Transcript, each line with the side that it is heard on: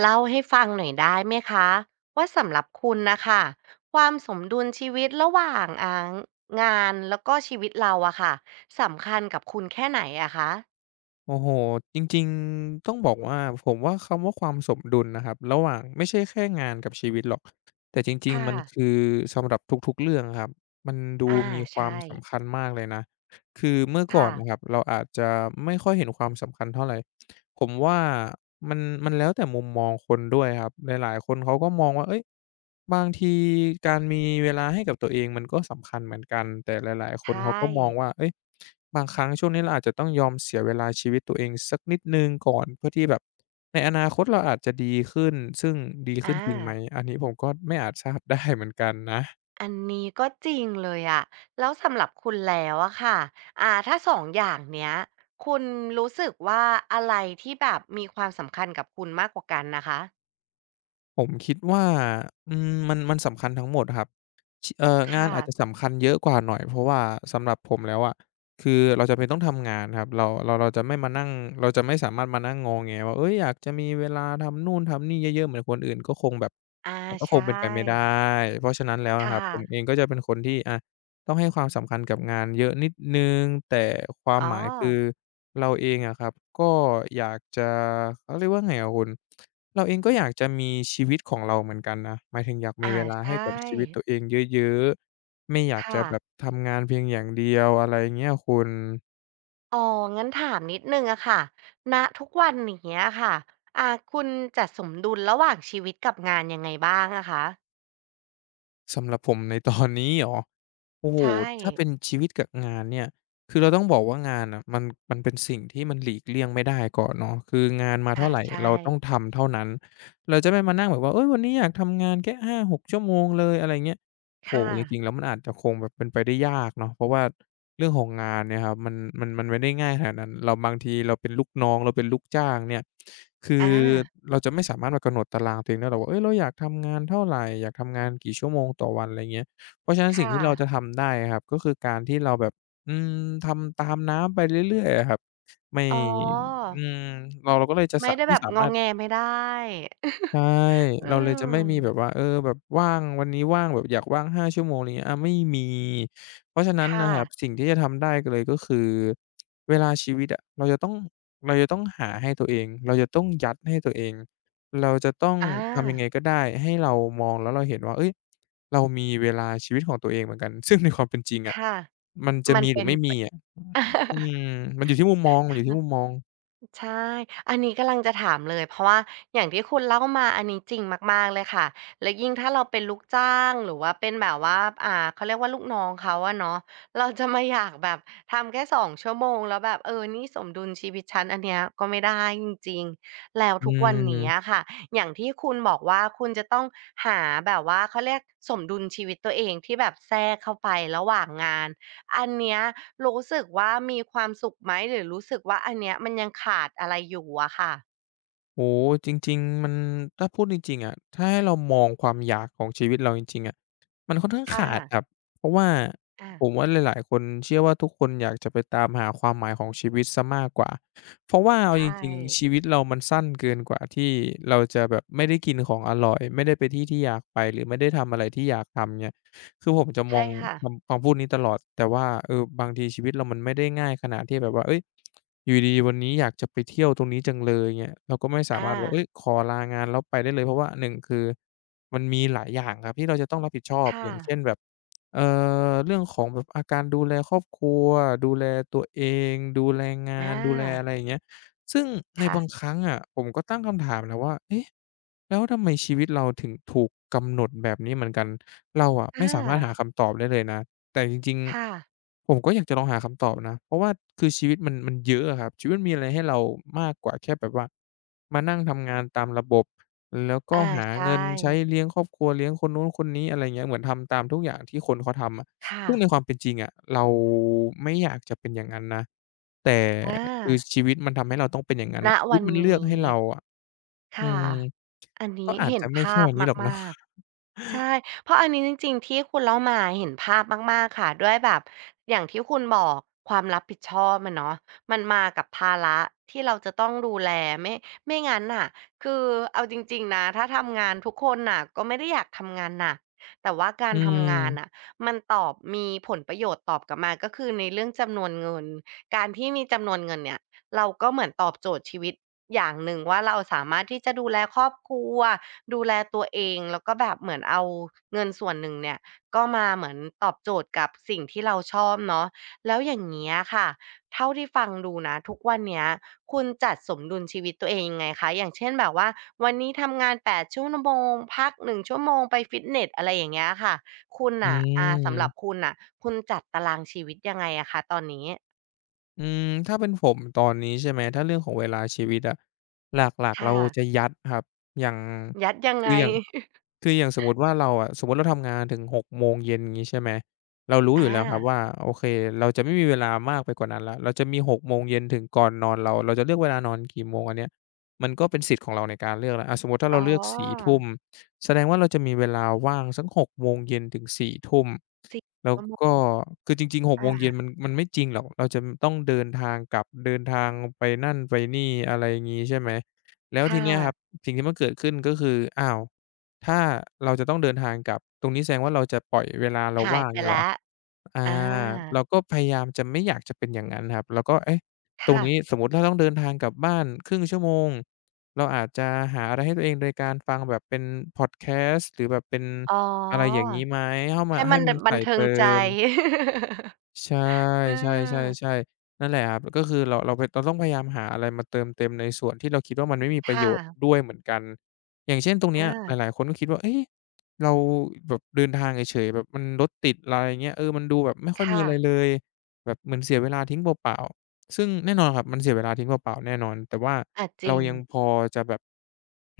right: เล่าให้ฟังหน่อยได้ไหมคะว่าสำหรับคุณนะคะความสมดุลชีวิตระหว่างงานแล้วก็ชีวิตเราอะค่ะสำคัญกับคุณแค่ไหนอะคะ
left: โอ้โฮจริงๆต้องบอกว่าผมว่าคำว่าความสมดุลนะครับ ระหว่างไม่ใช่แค่งานกับชีวิตหรอก แต่จริงๆ
right: ค่ะ
left: มันคือสำหรับทุกๆเรื่องอะครับ มันดู
right: อา
left: มีความ
right: ใช่
left: สำคัญมากเลยนะ คือเมื่อก่อ
right: ค่ะ
left: นนะครับเราอาจจะไม่ค่อยเห็นความสำคัญเท่าไร ผมว่ามันมันแล้วแต่มุมมองคนด้วยครับหลายๆคนเขาก็มองว่าเฮ้ยบางทีการมีเวลาให้กับตัวเองมันก็สำคัญเหมือนกันแต่หลายๆค
right: ใช
left: นเขา
right: ่
left: ก็มองว่าเฮ้ยบางครั้งช่วงนี้เราอาจจะต้องยอมเสียเวลาชีวิตตัวเองสักนิดหนึ่งก่อนเพื่อที่แบบในอนาคตเราอาจจะดีขึ้นซึ่งดีขึ้น
right: อา
left: จริงไหมอันนี้ผมก็ไม่อาจ ทราบได้เหมือนกันนะ
right: อันนี้ก็จริงเลยอะแล้วสำหรับคุณแล้วอะค่ะถ้าสองอย่างเนี้ยคุณรู้สึกว่าอะไรที่แบบมีความสำคัญกับคุณมากกว่ากันนะคะ
left: ผมคิดว่ามันสำคัญทั้งหมดครับชเอ่องาน
right: ค่ะ
left: อาจจะสำคัญเยอะกว่าหน่อยเพราะว่าสำหรับผมแล้วอะคือเราจำเป็นต้องทำงานครับเราจะไม่มานั่งเราจะไม่สามารถมานั่งงอแงว่าเฮ้ยอยากจะมีเวลาทำนู่นทำนี่เยอะๆเหมือนคนอื่นก็คงแบบ
right: อา
left: มันก็ค
right: ใช่
left: งเป็นไปไม่ได้เพราะฉะนั้นแล้วนะครับ
right: ค่ะ
left: ผมเองก็จะเป็นคนที่อะต้องให้ความสำคัญกับงานเยอะนิดหนึ่งแต่ความ
right: อ๋
left: ห
right: อ
left: มายคือเราเองอะครับก็อยากจะเขาเรียกว่าไงอะคุณ เราเองก็อยากจะมีชีวิตของเราเหมือนกันนะหมายถึงอยากมี
right: อ่า
left: เวลาให้
right: ใช่
left: กับชีวิตตัวเองเยอะๆไม่อยากจะ
right: ค่ะ
left: แบบทำงานเพียงอย่างเดียวอะไรเงี้ยคุณ
right: อ๋องั้นถามนิดนึงอะค่ะณทุกวันอย่างเงี้ยค่ะอ่าคุณจัดสมดุลระหว่างชีวิตกับงานยังไงบ้างอะคะ
left: สำหรับผมในตอนนี้ เหรอ โอ้โฮ
right: ใช่
left: ถ้าเป็นชีวิตกับงานเนี่ย คือเราต้องบอกว่างานน่ะมันมันเป็นสิ่งที่มันหลีกเลี่ยงไม่ได้ก่อนเนาะคืองานมา
right: อ่า
left: เท่าไร
right: ใช่
left: เราต้องทำเท่านั้นเราจะไม่มานั่งแบบว่าเฮ้ยวันนี้อยากทำงานแค่หาหกชั่วโมงเลยอะไรเงี้ยโอ้โฮ
right: ค่ะ
left: จริงๆแล้วมันอาจจะคงแบบเป็นไปได้ยากเนาะเพราะว่าเรื่องของงานเนี่ยครับมันมันไม่ได้ง่ายขนาดนั้นเราบางทีเราเป็นลูกน้องเราเป็นลูกจ้างเนี่ยคือ
right: อ่า
left: เราจะไม่สามารถมากำหนดตารางตัวเองได้หรอกว่าเฮ้ยเราอยากทำงานเท่าไรอยากทำงานกี่ชั่วโมงต่อวันอะไรเงี้ย เพราะฉะนั้นสิ่ง
right: ค่ะ
left: ที่เราจะทำได้ครับก็คือการที่เราแบบอืมทำตามน้ำไปเรื่อยๆอะครับไม่
right: อ๋อ
left: อืมเราก็เลยจะ
right: ไม่
left: สะ
right: ได้
left: ไม่
right: แบบ
left: สา
right: ง
left: มา
right: อ
left: รถ
right: แงไม่ได้
left: ใช่
right: อื
left: เราเลยจะ
right: ม
left: ไม่มีแบบว่าเออแบบว่างวันนี้ว่างแบบอยากว่าง5ชั่วโมงอะไรเงี้ยอาไม่มี เพราะฉะนั้นนะ
right: ค่ะ
left: ครับสิ่งที่จะทำได้ก็เลยก็คือเวลาชีวิตอะเราจะต้องเราจะต้องหาให้ตัวเองเราจะต้องยัดให้ตัวเองเราจะต้อง
right: อ
left: ทำยังไง
right: า
left: ก็ได้ให้เรามองแล้วเราเห็นว่าเฮ้ยเรามีเวลาชีวิตของตัวเองเหมือนกันซึ่งในความเป็นจริงอะ
right: ค่ะ
left: มันจะ
right: มัน
left: มีหรื
right: เป็
left: อ
right: น
left: ไม่
right: ไป
left: มีอะอืม มันอยู่ที่มุมมองมันอยู่ที่มุมมอง
right: ใช่อันนี้กำลังจะถามเลยเพราะว่าอย่างที่คุณเล่ามาอันนี้จริงมากๆเลยค่ะและยิ่งถ้าเราเป็นลูกจ้างหรือว่าเป็นแบบว่าเขาเรียกว่าลูกน้องเขาอะเนาะเราจะมาอยากแบบทำแค่2 ชั่วโมงแล้วแบบเออนี่สมดุลชีวิตฉันอันเนี้ยก็ไม่ได้จริงๆแล้ว
left: อื
right: ทุกวันนี้
left: ม
right: อะค่ะอย่างที่คุณบอกว่าคุณจะต้องหาแบบว่าเขาเรียกสมดุลชีวิตตัวเองที่แบบแทรกเข้าไประหว่างงาน อันเนี้ยรู้สึกว่ามีความสุขไหมหรือรู้สึกว่าอันเนี้ยมันยังขาดอะไรอยู่อะค่ะ
left: โอ้โฮจริงๆมันถ้าพูดจริงๆอะถ้าให้เรามองความอยากของชีวิตเราจริงๆอะมันค่อนข้าง
right: ค่ะ
left: ขาดครับเพราะว่า
right: อา
left: ผมว่าหลายๆคนเชื่อว่าทุกคนอยากจะไปตามหาความหมายของชีวิตเสียมากกว่าเพราะว่าเอาจ
right: ใช่
left: ริงๆชีวิตเรามันสั้นเกินกว่าที่เราจะแบบไม่ได้กินของอร่อยไม่ได้ไปที่ที่อยากไปหรือไม่ได้ทำอะไรที่อยากทำเงี้ย คือผมจะมอ
right: ใช่
left: ง
right: ค่ะ
left: คำพูดนี้ตลอดแต่ว่าเออบางทีชีวิตเรามันไม่ได้ง่ายขนาดที่แบบว่าเฮ้ยอยู่ดีๆวันนี้อยากจะไปเที่ยวตรงนี้จังเลยเงี้ยเราก็ไม่สา
right: อา
left: มารถแบบเฮ้ยขอลางานแล้วไปได้เลยเพราะว่าหนึ่งคือมันมีหลายอย่างครับที่เราจะต้องรับผิดชอบอ
right: ค่ะ
left: ย่างเช่นแบบเอ่อเรื่องของแบบอาการดูแลครอบครัวดูแลตัวเองดูแล
right: อ
left: งานดูแลอะไร
right: า
left: อย่างเงี้ยซึ่งใน
right: ค่ะ
left: บางครั้งอะผมก็ตั้งคำถามนะว่าเอ๊ะแล้วทำไมชีวิตเราถึงถูกกำหนดแบบนี้เหมือนกัน เราอะ
right: อ
left: ไม่สามารถหา
right: า
left: คำตอบได้เลยนะแต่จริง
right: ค่ะ
left: ๆผมก็อยากจะลองหาคำตอบนะเพราะว่าคือชีวิตมันเยอะอะครับชีวิตมันมีอะไรให้เรามากกว่าแค่แบบว่ามานั่งทำงานตามระบบแล้วก็
right: อา
left: หา
right: ใช่
left: เงินใช้เลี้ยงครอบครัวเลี้ยงคนนู้นคนนี้อะไรเงี้ยเหมือนทำตามทุกอย่างที่คนเขาทำอะ
right: ค่ะ
left: ซึ่งในความเป็นจริงอะเราไม่อยากจะเป็นอย่างนั้นนะแต่
right: อา
left: คือชีวิตมันทำให้เราต้องเป็นอย่างนั้น
right: ณ
left: น่ะชีวิ
right: วั
left: ต
right: น
left: มันเลือ
right: นี้
left: กให้เราอะอื
right: ค่ะ
left: ม
right: อัน
left: ก็
right: นี้
left: อาจ
right: เห็
left: จะ
right: น
left: ไม่แค่
right: ภาพ
left: นี้หรอกเนาะ
right: มากๆ ใช่เพราะอันนี้จริงๆที่คุณเล่ามาเห็นภาพมากๆค่ะด้วยแบบอย่างที่คุณบอกความรับผิดชอบอะเนาะมันมากับภาระที่เราจะต้องดูแลไม่ไม่งั้นน่ะคือเอาจริงๆนะถ้าทำงานทุกคนน่ะก็ไม่ได้อยากทำงานหนักแต่ว่ากา
left: อื
right: รทำงานน่ะ
left: ม
right: มันตอบมีผลประโยชน์ตอบกลับมาก็คือในเรื่องจำนวนเงินการที่มีจำนวนเงินเนี่ยเราก็เหมือนตอบโจทย์ชีวิตอย่างหนึ่งว่าเราสามารถที่จะดูแลครอบครัว ดูแลตัวเองแล้วก็แบบเหมือนเอาเงินส่วนหนึ่งเนี่ยก็มาเหมือนตอบโจทย์กับสิ่งที่เราชอบเนาะแล้วอย่างเงี้ยค่ะเท่าที่ฟังดูนะทุกวันเนี้ยคุณจัดสมดุลชีวิตตัวเองยังไงคะอย่างเช่นแบบว่าวันนี้ทำงาน8ชั่วโมงพัก1ชั่วโมงไปฟิตเนสอะไรอย่างเงี้ยค่ะคุณ
left: อื
right: น่ะสำหรับ
left: ม
right: คุณน่ะคุณจัดตารางชีวิตยังไงอะคะตอนนี้
left: อืมถ้าเป็นผมตอนนี้ใช่ไหมถ้าเรื่องของเวลาชีวิตอะหลักๆเรา
right: ค่ะ
left: จะยัดครับอย่าง
right: ยัดยังไง
left: คืออย่าง คืออย่างสมมุติว่าเราอะสมมุติเราทำงานถึง6โมงเย็นอย่างงี้ใช่ไหมเรารู้อยู่
right: อา
left: แล้วครับว่าโอเคเราจะไม่มีเวลามากไปกว่านั้นแล้วเราจะมี6โมงเย็นถึงก่อนนอนเราจะเลือกเวลานอนกี่โมงอันเนี้ยมันก็เป็นสิทธิ์ของเราในการเลือกแล้วอาสมมุติถ้า
right: อ๋
left: เรา
right: อ
left: เลือกสี่ทุ่มแสดงว่าเราจะมีเวลาว่างสักหกโมงเย็นถึงสี่ทุ่ม
right: สี่
left: แล้ว
right: ชั่วโม
left: ก็
right: ง
left: คือจริงๆ6โมงเย็น
right: อา
left: มันไม่จริงหรอกเราจะต้องเดินทางกลับเดินทางไปนั่นไปนี่อะไรงี้ใช่ไหมแล้ว
right: ค
left: ทีเนี้ยครับ
right: ่ะ
left: สิ่งที่มันเกิดขึ้นก็คืออ้าวถ้าเราจะต้องเดินทางกลับตรงนี้แสดงว่าเราจะปล่อยเวลาเรา
right: หาย
left: ว่าง
right: ไป
left: งี้เหรอ
right: แล้ว
left: อา
right: อา
left: เราก็พยายามจะไม่อยากจะเป็นอย่างนั้นครับแล้วก็เอ๊ะตรง
right: ค่ะ
left: นี้สมมุติถ้าต้องเดินทางกลับบ้านครึ่งชั่วโมงเราอาจจะหาอะไรให้ตัวเองโดยการฟังแบบเป็นพอดแคสต์หรือแบบเป็น
right: อ๋อ
left: อะไรอย่างงี้ไหมเข้ามา
right: ให้
left: ให้
right: มัน
left: มั
right: ด
left: นไต
right: บั
left: ร่
right: นเทิง
left: เติ
right: ใจ
left: ม ใช่
right: เอ
left: ใช
right: อ
left: ่ๆๆๆนั่นแหละครับก็คือเราไปนเราต้องพยายามหาอะไรมาเติมเต็มในส่วนที่เราคิดว่ามันไม่มีประโย
right: ค่ะ
left: ชน์ด้วยเหมือนกันอย่างเช่นตรง
right: เอา
left: เนี้ยหลายๆคนก็คิดว่าเอ๊ะเราแบบเดินทางเฉยๆแบบมันรถติดอะไรอย่างเงี้ยเออมันดูแบบไม่ค่อยมี
right: ค่ะ
left: อะไรเลยแบบเหมือนเสียเวลาทิ้งเปล่าๆซึ่งแน่นอนครับมันเสียเวลาทิ้งเปล่าๆแน่นอนแต่ว่า
right: อาจ
left: เรา
right: ริง
left: ยังพอจะแบบ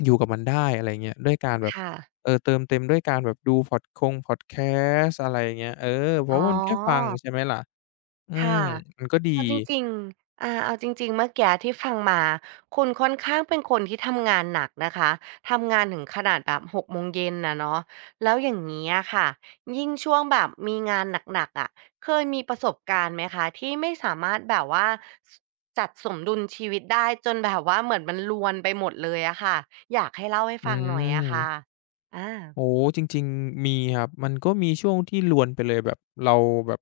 left: อยู่กับมันได้อะไรอย่างเงี้ยด้วยการแบบ
right: ค่ะ
left: เออเติมเต็มด้วยการแบบดูพอดแคสต์อะไรอย่างเงี้ยเออเพ
right: อ๋อ
left: ราะว่ามันแค่ฟังใช่ไหมล่ะ อืม
right: ค่ะ
left: มันก็ดี
right: เอาจริงๆอาเอาจริงๆเมื่อกี้ที่ฟังมาคุณค่อนข้างเป็นคนที่ทำงานหนักนะคะทำงานถึงขนาดแบบ6 โมงเย็นน่ะเนาะแล้วอย่างงี้อะค่ะยิ่งช่วงแบบมีงานหนักๆอะเคยมีประสบการณ์ไหมคะที่ไม่สามารถแบบว่าสจัดสมดุลชีวิตได้จนแบบว่าเหมือนมันรวนไปหมดเลยอะค่ะอยากให้เล่าให้
left: อื
right: ฟังหน่อยอะค่ะ
left: ม
right: อา
left: โอ้จริงๆมีครับมันก็มีช่วงที่รวนไปเลยแบบเราแบบ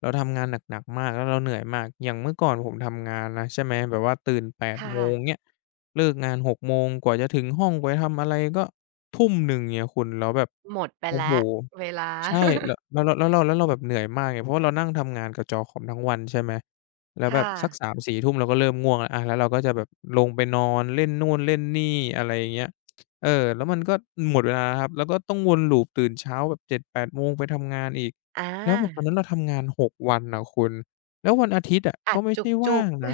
left: เราทำงานหนักๆมากแล้วเราเหนื่อยมากอย่างเมื่อก่อนผมทำงานนะใช่ไหมแบบว่าตื่น8โม
right: ค่ะ
left: งเงี้ยเลิกงาน6โมงกว่าจะถึงห้องกว่าจะทำอะไรก็ทุ่มหนึ่งเงี้ยคุณแล้วแบบ
right: หมดไป
left: โอ้โฮ
right: แล้วเวลา
left: ใช่ แล้วแล้วเราแล้วเราแล้วเราแบบเหนื่อยมากไงเพราะว่าเรานั่งทำงานกับจอคอมทั้งวันใช่ไหมแล้วแบบ
right: ค่ะ
left: สัก3-4ทุ่มเราก็เริ่มง่วงแล้วอาแล้วเราก็จะแบบลงไปนอนเล่นนู่นเล่นนี่อะไรอย่างเงี้ย เออแล้วมันก็หมดเวลาแล้วครับแล้วก็ต้องวนลูปตื่นเช้าแบบ7-8โมงไปทำงานอีก
right: อา
left: แล้วแบบตอนนั้นเราทำงานหกวันน่ะคุณแล้ววันอาทิตย์อะ
right: อั
left: ก็
right: ด
left: ไม่ใช่
right: จุ
left: ว่า
right: ก
left: ง
right: ๆ
left: นะ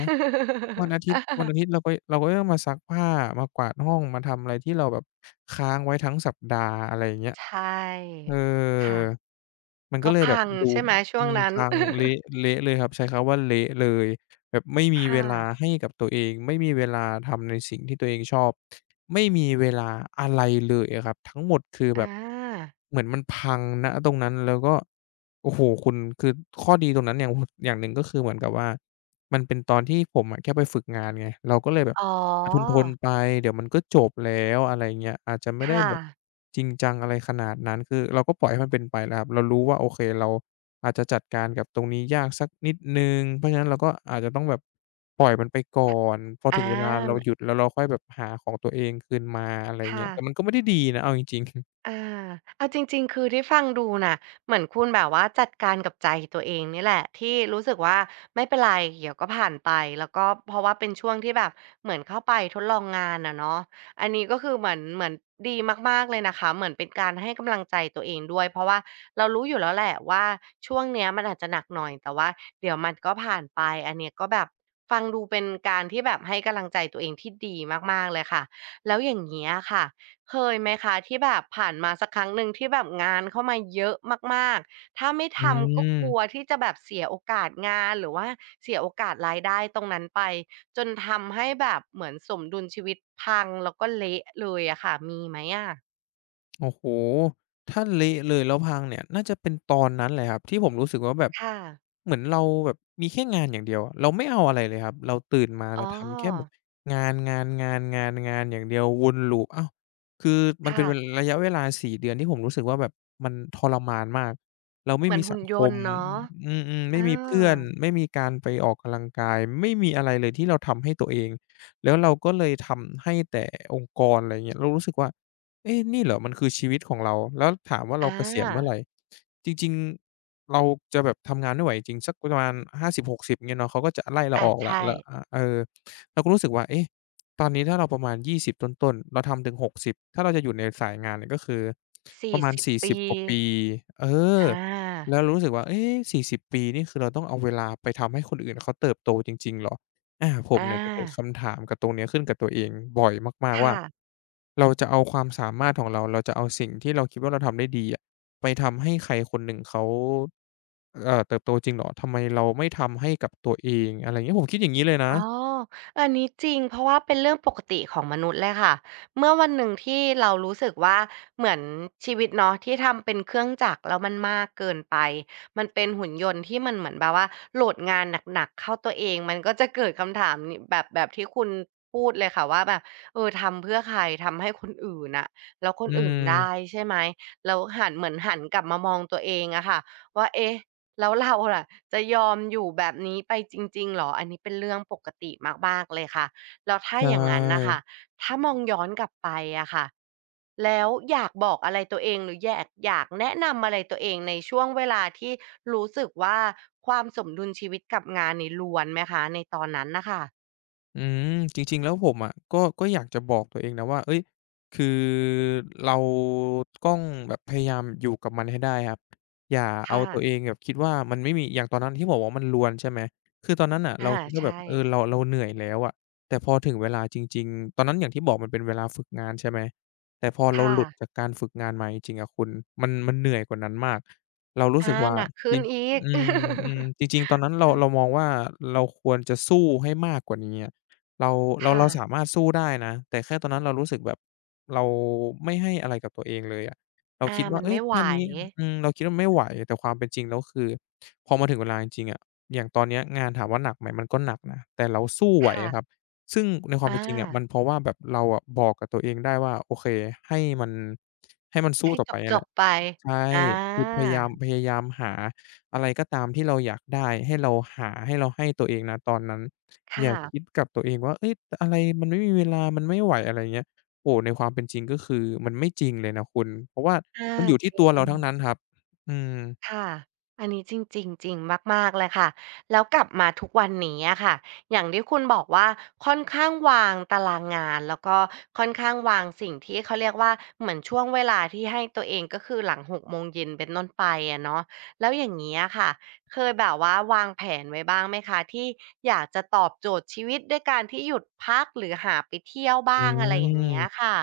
left: วันอา ทิต
right: เออ
left: ย์วันอาทิตย์เราก็ต้องมาซักผ้ามากวาดห้องมาทำอะไรที่เราแบบค้างไว้ทั้งสัปดาห์อะไรอย่างเงี้ย
right: ใช่
left: เออ
right: ค่ะ
left: มันก็
right: ก็
left: เลยแบบ
right: พัง
left: ดู
right: ใช่ไหม
left: อื
right: ช่วง
left: ม
right: นั้น
left: พังเละ เละเลยครับใช้คำว่าเละเลย แบบไม่มีเว
right: ค่ะ
left: ลาให้กับตัวเองไม่มีเวลาทำในสิ่งที่ตัวเองชอบไม่มีเวลาอะไรเลยอะครับทั้งหมดคือแบบ
right: อา
left: เหมือนมันพังณตรงนั้นแล้วก็โอ้โฮคุณคือข้อดีตรงนั้นอย่างอย่างหนึ่งก็คือเหมือนกับว่า มันเป็นตอนที่ผมอะแค่ไปฝึกงานไงเราก็เลยแบบ
right: อ๋อ
left: อะทนๆไปเดี๋ยวมันก็จบแล้วอะไรเงี้ยอาจจะไม่ได้
right: ค่ะ
left: แบบจริงจังอะไรขนาดนั้นคือเราก็ปล่อยให้มันเป็นไปแล้วครับเรารู้ว่าโอเคเราอาจจะจัดการกับตรงนี้ยากสักนิดหนึ่งเพราะฉะนั้นเราก็อาจจะต้องแบบปล่อยมันไปก่อนพอ
right: อา
left: ถึงเวลา
right: ม
left: เราหยุดแล้วเราค่อยแบบหาของตัวเองคืนมาอะไรเงี้
right: ค่ะ
left: ยแต่มันก็ไม่ได้ดีนะเอาจริงๆ
right: อาเอาจริงๆคือที่ฟังดูน่ะเหมือนคุณแบบว่าจัดการกับใจตัวเองนี่แหละที่รู้สึกว่าไม่เป็นไรเดี๋ยวก็ผ่านไปแล้วก็เพราะว่าเป็นช่วงที่แบบเหมือนเข้าไปทดลองงานอะเนาะอันนี้ก็คือเหมือนเหมือนดีมากๆเลยนะคะเหมือนเป็นการให้กำลังใจตัวเองด้วยเพราะว่าเรารู้อยู่แล้วแหละว่าช่วงเนี้ยมันอาจจะหนักหน่อยแต่ว่าเดี๋ยวมันก็ผ่านไปอันเนี้ยก็แบบฟังดูเป็นการที่แบบให้กำลังใจตัวเองที่ดีมากๆเลยค่ะแล้วอย่างเงี้ยค่ะ เคยไหมคะที่แบบผ่านมาสักครั้งหนึ่งที่แบบงานเข้ามาเยอะมากๆถ้าไม่
left: อื
right: ทำก็กลัว
left: ม
right: ที่จะแบบเสียโอกาสงานหรือว่าเสียโอกาสรายได้ตรงนั้นไปจนทำให้แบบเหมือนสมดุลชีวิตพังแล้วก็เละเลยอะค่ะมีไหมอะ
left: โอ้โฮถ้าเละเลยแล้วพังเนี่ยน่าจะเป็นตอนนั้นเลยครับที่ผมรู้สึกว่าแบบ
right: ค่ะ
left: เหมือนเราแบบมีแค่งานอย่างเดียวอะเราไม่เอาอะไรเลยครับเราตื่นมา
right: อ๋
left: เรา
right: อ
left: ทำแค่แบบงานๆๆๆๆอย่างเดียววนลูปอ้าวคือมันเป็น
right: ค่ะ
left: ระยะเวลา4เดือนที่ผมรู้สึกว่าแบบมันทรมานมากเราไม่
right: เหมือ
left: มี
right: น
left: สั
right: หุ่น
left: ง
right: ย
left: ค
right: น
left: ม
right: ต์เนาะ
left: อืมๆ
right: เอ
left: ไม่มีเพื่
right: อ
left: อนไม่มีการไปออกกำลังกายไม่มีอะไรเลยที่เราทำให้ตัวเองแล้วเราก็เลยทำให้แต่องค์กรอะไรอย่างเงี้ยเรารู้สึกว่า เอ๊ะนี่เหรอมันคือชีวิตของเราแล้วถามว่า
right: อ
left: เราเกษียณเมื่อไร
right: า
left: จริงๆเราจะแบบทำงานไม่ไหวจริงๆสักประมาณ50-60เงี้ยเนาะเขาก็จะไล่เรา
right: อา
left: ออกแล้ว
right: ใช่
left: แล้วอาเออเราก็รู้สึกว่าเอ๊ะตอนนี้ถ้าเราประมาณยี่สิยี่สิบต้นๆเราทำถึงหกสิบถ้าเราจะอยู่ในสายงานเนี่ยก็คือป
right: สี่
left: ระมาณ
right: สิบ
left: สี่สิ
right: ปี
left: บกว่าปีเออ
right: อา
left: แล้วรู้สึกว่าเอ๊ะสี่สิบปีนี่คือเราต้องเอาเวลาไปทำให้คนอื่นเขาเติบโตจริงๆเหรอ อาผม
right: อา
left: เนี่ยจะเกิดคำถามกับตรงเนี้ยขึ้นกับตัวเองบ่อยมากๆว่า
right: ค่ะ
left: เราจะเอาความสามารถของเราเราจะเอาสิ่งที่เราคิดว่าเราทำได้ดีอะไปทำให้ใครคนหนึ่งเขาเติบโตจริงเหรอทำไมเราไม่ทำให้กับตัวเองอะไรอย่างเงี้ยผมคิดอย่างงี้เลยนะ
right: อ๋ออันนี้จริงเพราะว่าเป็นเรื่องปกติของมนุษย์เลยค่ะเมื่อวันหนึ่งที่เรารู้สึกว่าเหมือนชีวิตเนาะที่ทำเป็นเครื่องจักรแล้วมันมากเกินไปมันเป็นหุ่นยนต์ที่มันเหมือนแบบว่าโหลดงานหนักๆเข้าตัวเองมันก็จะเกิดคำถามนี้แบบที่คุณพูดเลยค่ะว่าแบบเออทำเพื่อใครทำให้คนอื่นอะแล้วคน
left: อื
right: อื่น
left: ม
right: ได้ใช่ไหมแล้วหันเหมือนหันกลับมามองตัวเองอะค่ะว่าเอ๊ะ แล้วเราล่ะจะยอมอยู่แบบนี้ไปจริงๆเหรออันนี้เป็นเรื่องปกติมากๆเลยค่ะแล้วถ้า
left: ใช
right: อย่างงั้นน่ะ
left: ่
right: ค่ะถ้ามองย้อนกลับไปอะค่ะแล้วอยากบอกอะไรตัวเองหรืออยากแนะนำอะไรตัวเองในช่วงเวลาที่รู้สึกว่าความสมดุลชีวิตกับงานนี่ล้วนไหมคะในตอนนั้นน่ะค่ะ
left: อืมจริงๆแล้วผมอะก็อยากจะบอกตัวเองนะว่าเฮ้ยคือเราต้องแบบพยายามอยู่กับมันให้ได้ครับอย่าเอา
right: ค่ะ
left: ตัวเองแบบคิดว่ามันไม่มีอย่างตอนนั้นที่บอกว่ามันรวนใช่ไหมคือตอนนั้นน่ะเรา
right: อา
left: คิดว่าแบบ
right: ใช่
left: เออเราเหนื่อยแล้วอะแต่พอถึงเวลาจริงๆตอนนั้นอย่างที่บอกมันเป็นเวลาฝึกงานใช่ไหมแต่พอเรา
right: ค่ะ
left: หลุดจากการฝึกงานมาจริงๆอะคุณมันเหนื่อยกว่านั้นมากเรารู้สึ
right: อา
left: กว่า
right: หนัก
left: จ
right: ขึ้
left: ริ
right: น
left: ง
right: อีก
left: อืม ๆจริงๆตอนนั้นเรา
right: อืม
left: เรามองว่าเราควรจะสู้ให้มากกว่านี้อะ เราเรา
right: ค่ะ
left: เราสามารถสู้ได้นะแต่แค่ตอนนั้นเรารู้สึกแบบเราไม่ให้อะไรกับตัวเองเลยอะเรา
right: อา
left: คิดว่า
right: มัน
left: เฮ้ย
right: ไม่ไหว
left: แค่นี้อืมเราคิดว่าไม่ไหวแต่ความเป็นจริงแล้วคือพอมาถึงเวลาจริงๆอะอย่างตอนเนี้ยงานถามว่าหนักไหมมันก็หนักนะแต่เราสู้ไหว
right: ค่ะ
left: อะครับซึ่งในความเป็
right: อา
left: นจริงอะมันเพราะว่าแบบเราอะบอกกับตัวเองได้ว่าโอเคให้มันให้มันสู้
right: ให้
left: ต่อไปเนี่
right: จ
left: ยแห
right: บ
left: ละ
right: ๆไป
left: ใช่
right: อา
left: คือพยายามหาอะไรก็ตามที่เราอยากได้ให้เราหาให้ตัวเองนะตอนนั้น
right: ค
left: อย่าคิด
right: ่ะ
left: กับตัวเองว่าเฮ้ยอะไรมันไม่มีเวลามันไม่ไหวอะไรอย่างเงี้ยโอ้โฮในความเป็นจริงก็คือมันไม่จริงเลยนะคุณเพราะว่า
right: อา
left: มันอยู่ที่
right: จริ
left: ตัวเรา
right: ง
left: ทั้งนั้นครับอืม
right: ค่ะ อันนี้จริงจริงจริงมากๆเลยค่ะ แล้วกลับมาทุกวันนี้อะค่ะ อย่างที่คุณบอกว่าค่อนข้างวางตารางงานแล้วก็ค่อนข้างวางสิ่งที่เขาเรียกว่าเหมือนช่วงเวลาที่ให้ตัวเองก็คือหลังหกโมงเย็นเป็นต้นไปอะเนาะแล้วอย่างนี้อะค่ะเคยแบบว่าวางแผนไว้บ้างไหมคะที่อยากจะตอบโจทย์ชีวิตด้วยการที่หยุดพักหรือหาไปเที่ยว
left: อื
right: บ้างอะไรอย่างเงี้ย
left: ม
right: ค่ะ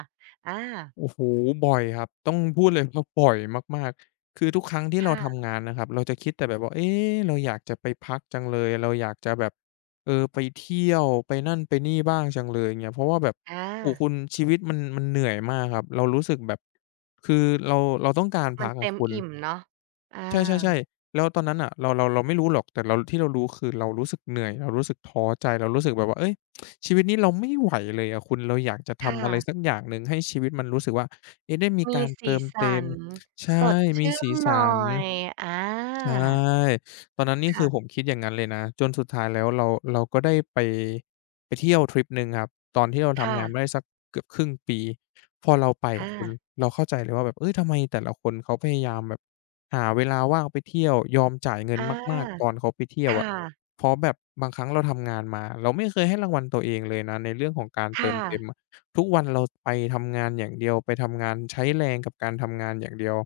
right: อา
left: โอ้โฮบ่อยครับต้องพูดเลยว่าบ่อยมากๆคือทุกครั้งที่เรา
right: ค่ะ
left: ทำงานนะครับเราจะคิดแต่แบบว่าเอ๊เราอยากจะไปพักจังเลยเราอยากจะแบบเออไปเที่ยวไปนั่นไปนี่บ้างจังเลยอย่างเงี้ยเพราะว่าแบบ
right: อา
left: โอ้โฮคุณชีวิตมันเหนื่อยมากครับเรารู้สึกแบบคือเราต้องการ
right: มั
left: พั
right: น
left: กอะ
right: เต็ม
left: คุณ
right: อิ่มเนาะอา
left: ใช่ๆๆแล้วตอนนั้นน่ะเราไม่รู้หรอกแต่เราที่เรารู้คือเรารู้สึกเหนื่อยเรารู้สึกท้อใจเรารู้สึกแบบว่าเฮ้ยชีวิตนี้เราไม่ไหวเลยอะคุณเราอยากจะทำอะ
right: ค่ะ
left: ไรสักอย่างหนึ่งให้ชีวิตมันรู้สึกว่าเอ๊ะได้มี
right: มี
left: การ
right: สี
left: เติมเต็
right: สั
left: ม
right: น
left: ใช่
right: สด
left: มี
right: ชื่น
left: สี
right: ห
left: สั
right: น่อ
left: น
right: ยอา
left: ใช่ตอนนั้น
right: ม
left: นี่คือผม
right: ค่ะ
left: คิดอย่างนั้นเลยนะจนสุดท้ายแล้วเราก็ได้ไปไปเที่ยวทริปหนึ่งครับตอนที่เรา
right: ค่ะ
left: ทำงานมาได้สักเกือบครึ่งปีพอเราไปอะ
right: อา
left: คุณเราเข้าใจเลยว่าแบบเฮ้ยทำไมแต่ละคนเขาพยายามแบบหาเวลาว่างไปเที่ยวยอมจ่ายเงิน
right: อา
left: มากๆตอนเขาไปเที่ยว
right: ค่ะ
left: อะเพราะแบบบางครั้งเราทำงานมาเราไม่เคยให้รางวัลตัวเองเลยนะในเรื่องของการเติ
right: ค่ะ
left: มเต็มอะทุกวันเราไปทำงานอย่างเดียวไปทำงานใช้แรงกับการทำงานอย่างเดียว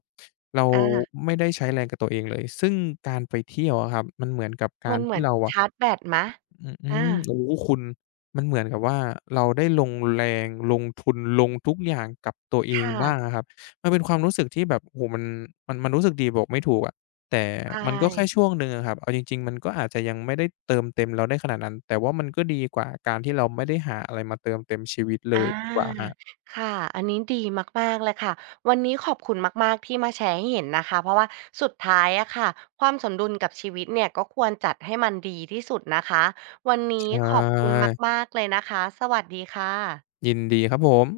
left: เรา
right: อา
left: ไม่ได้ใช้แรงกับตัวเองเลย ซึ่งการไปเที่ยวอะครับมันเหมือนกับกา
right: มั
left: ร
right: นเหมื
left: ที่
right: อน
left: เราอะ
right: ชาร์จแบตไหม
left: อืออื
right: อา
left: มโอ้โฮคุณมันเหมือนกับว่าเราได้ลงแรงลงทุนลงทุกอย่างกับตัวเอง
right: ค่ะ
left: บ้างอะครับมันเป็นความรู้สึกที่แบบโอ้โฮมันรู้สึกดีบอกไม่ถูกอะแต่
right: ใช่
left: มันก็แค่ช่วงหนึ่งอะครับเอาจริงๆมันก็อาจจะยังไม่ได้เติมเต็มเราได้ขนาดนั้นแต่ว่ามันก็ดีกว่าการที่เราไม่ได้หาอะไรมาเติมเต็มชีวิตเล
right: อ
left: ยดีกว่าครั
right: า
left: บ
right: ค่ะอันนี้ดีมากๆเลยค่ะ วันนี้ขอบคุณมากๆที่มาแชร์ให้เห็นนะคะ เพราะว่าสุดท้ายอะค่ะความสมดุลกับชีวิตเนี่ยก็ควรจัดให้มันดีที่สุดนะคะ วันนี้
left: ใช่
right: ขอบคุณมากๆเลยนะคะ สวัสดีค่ะ
left: ยินดีครับผม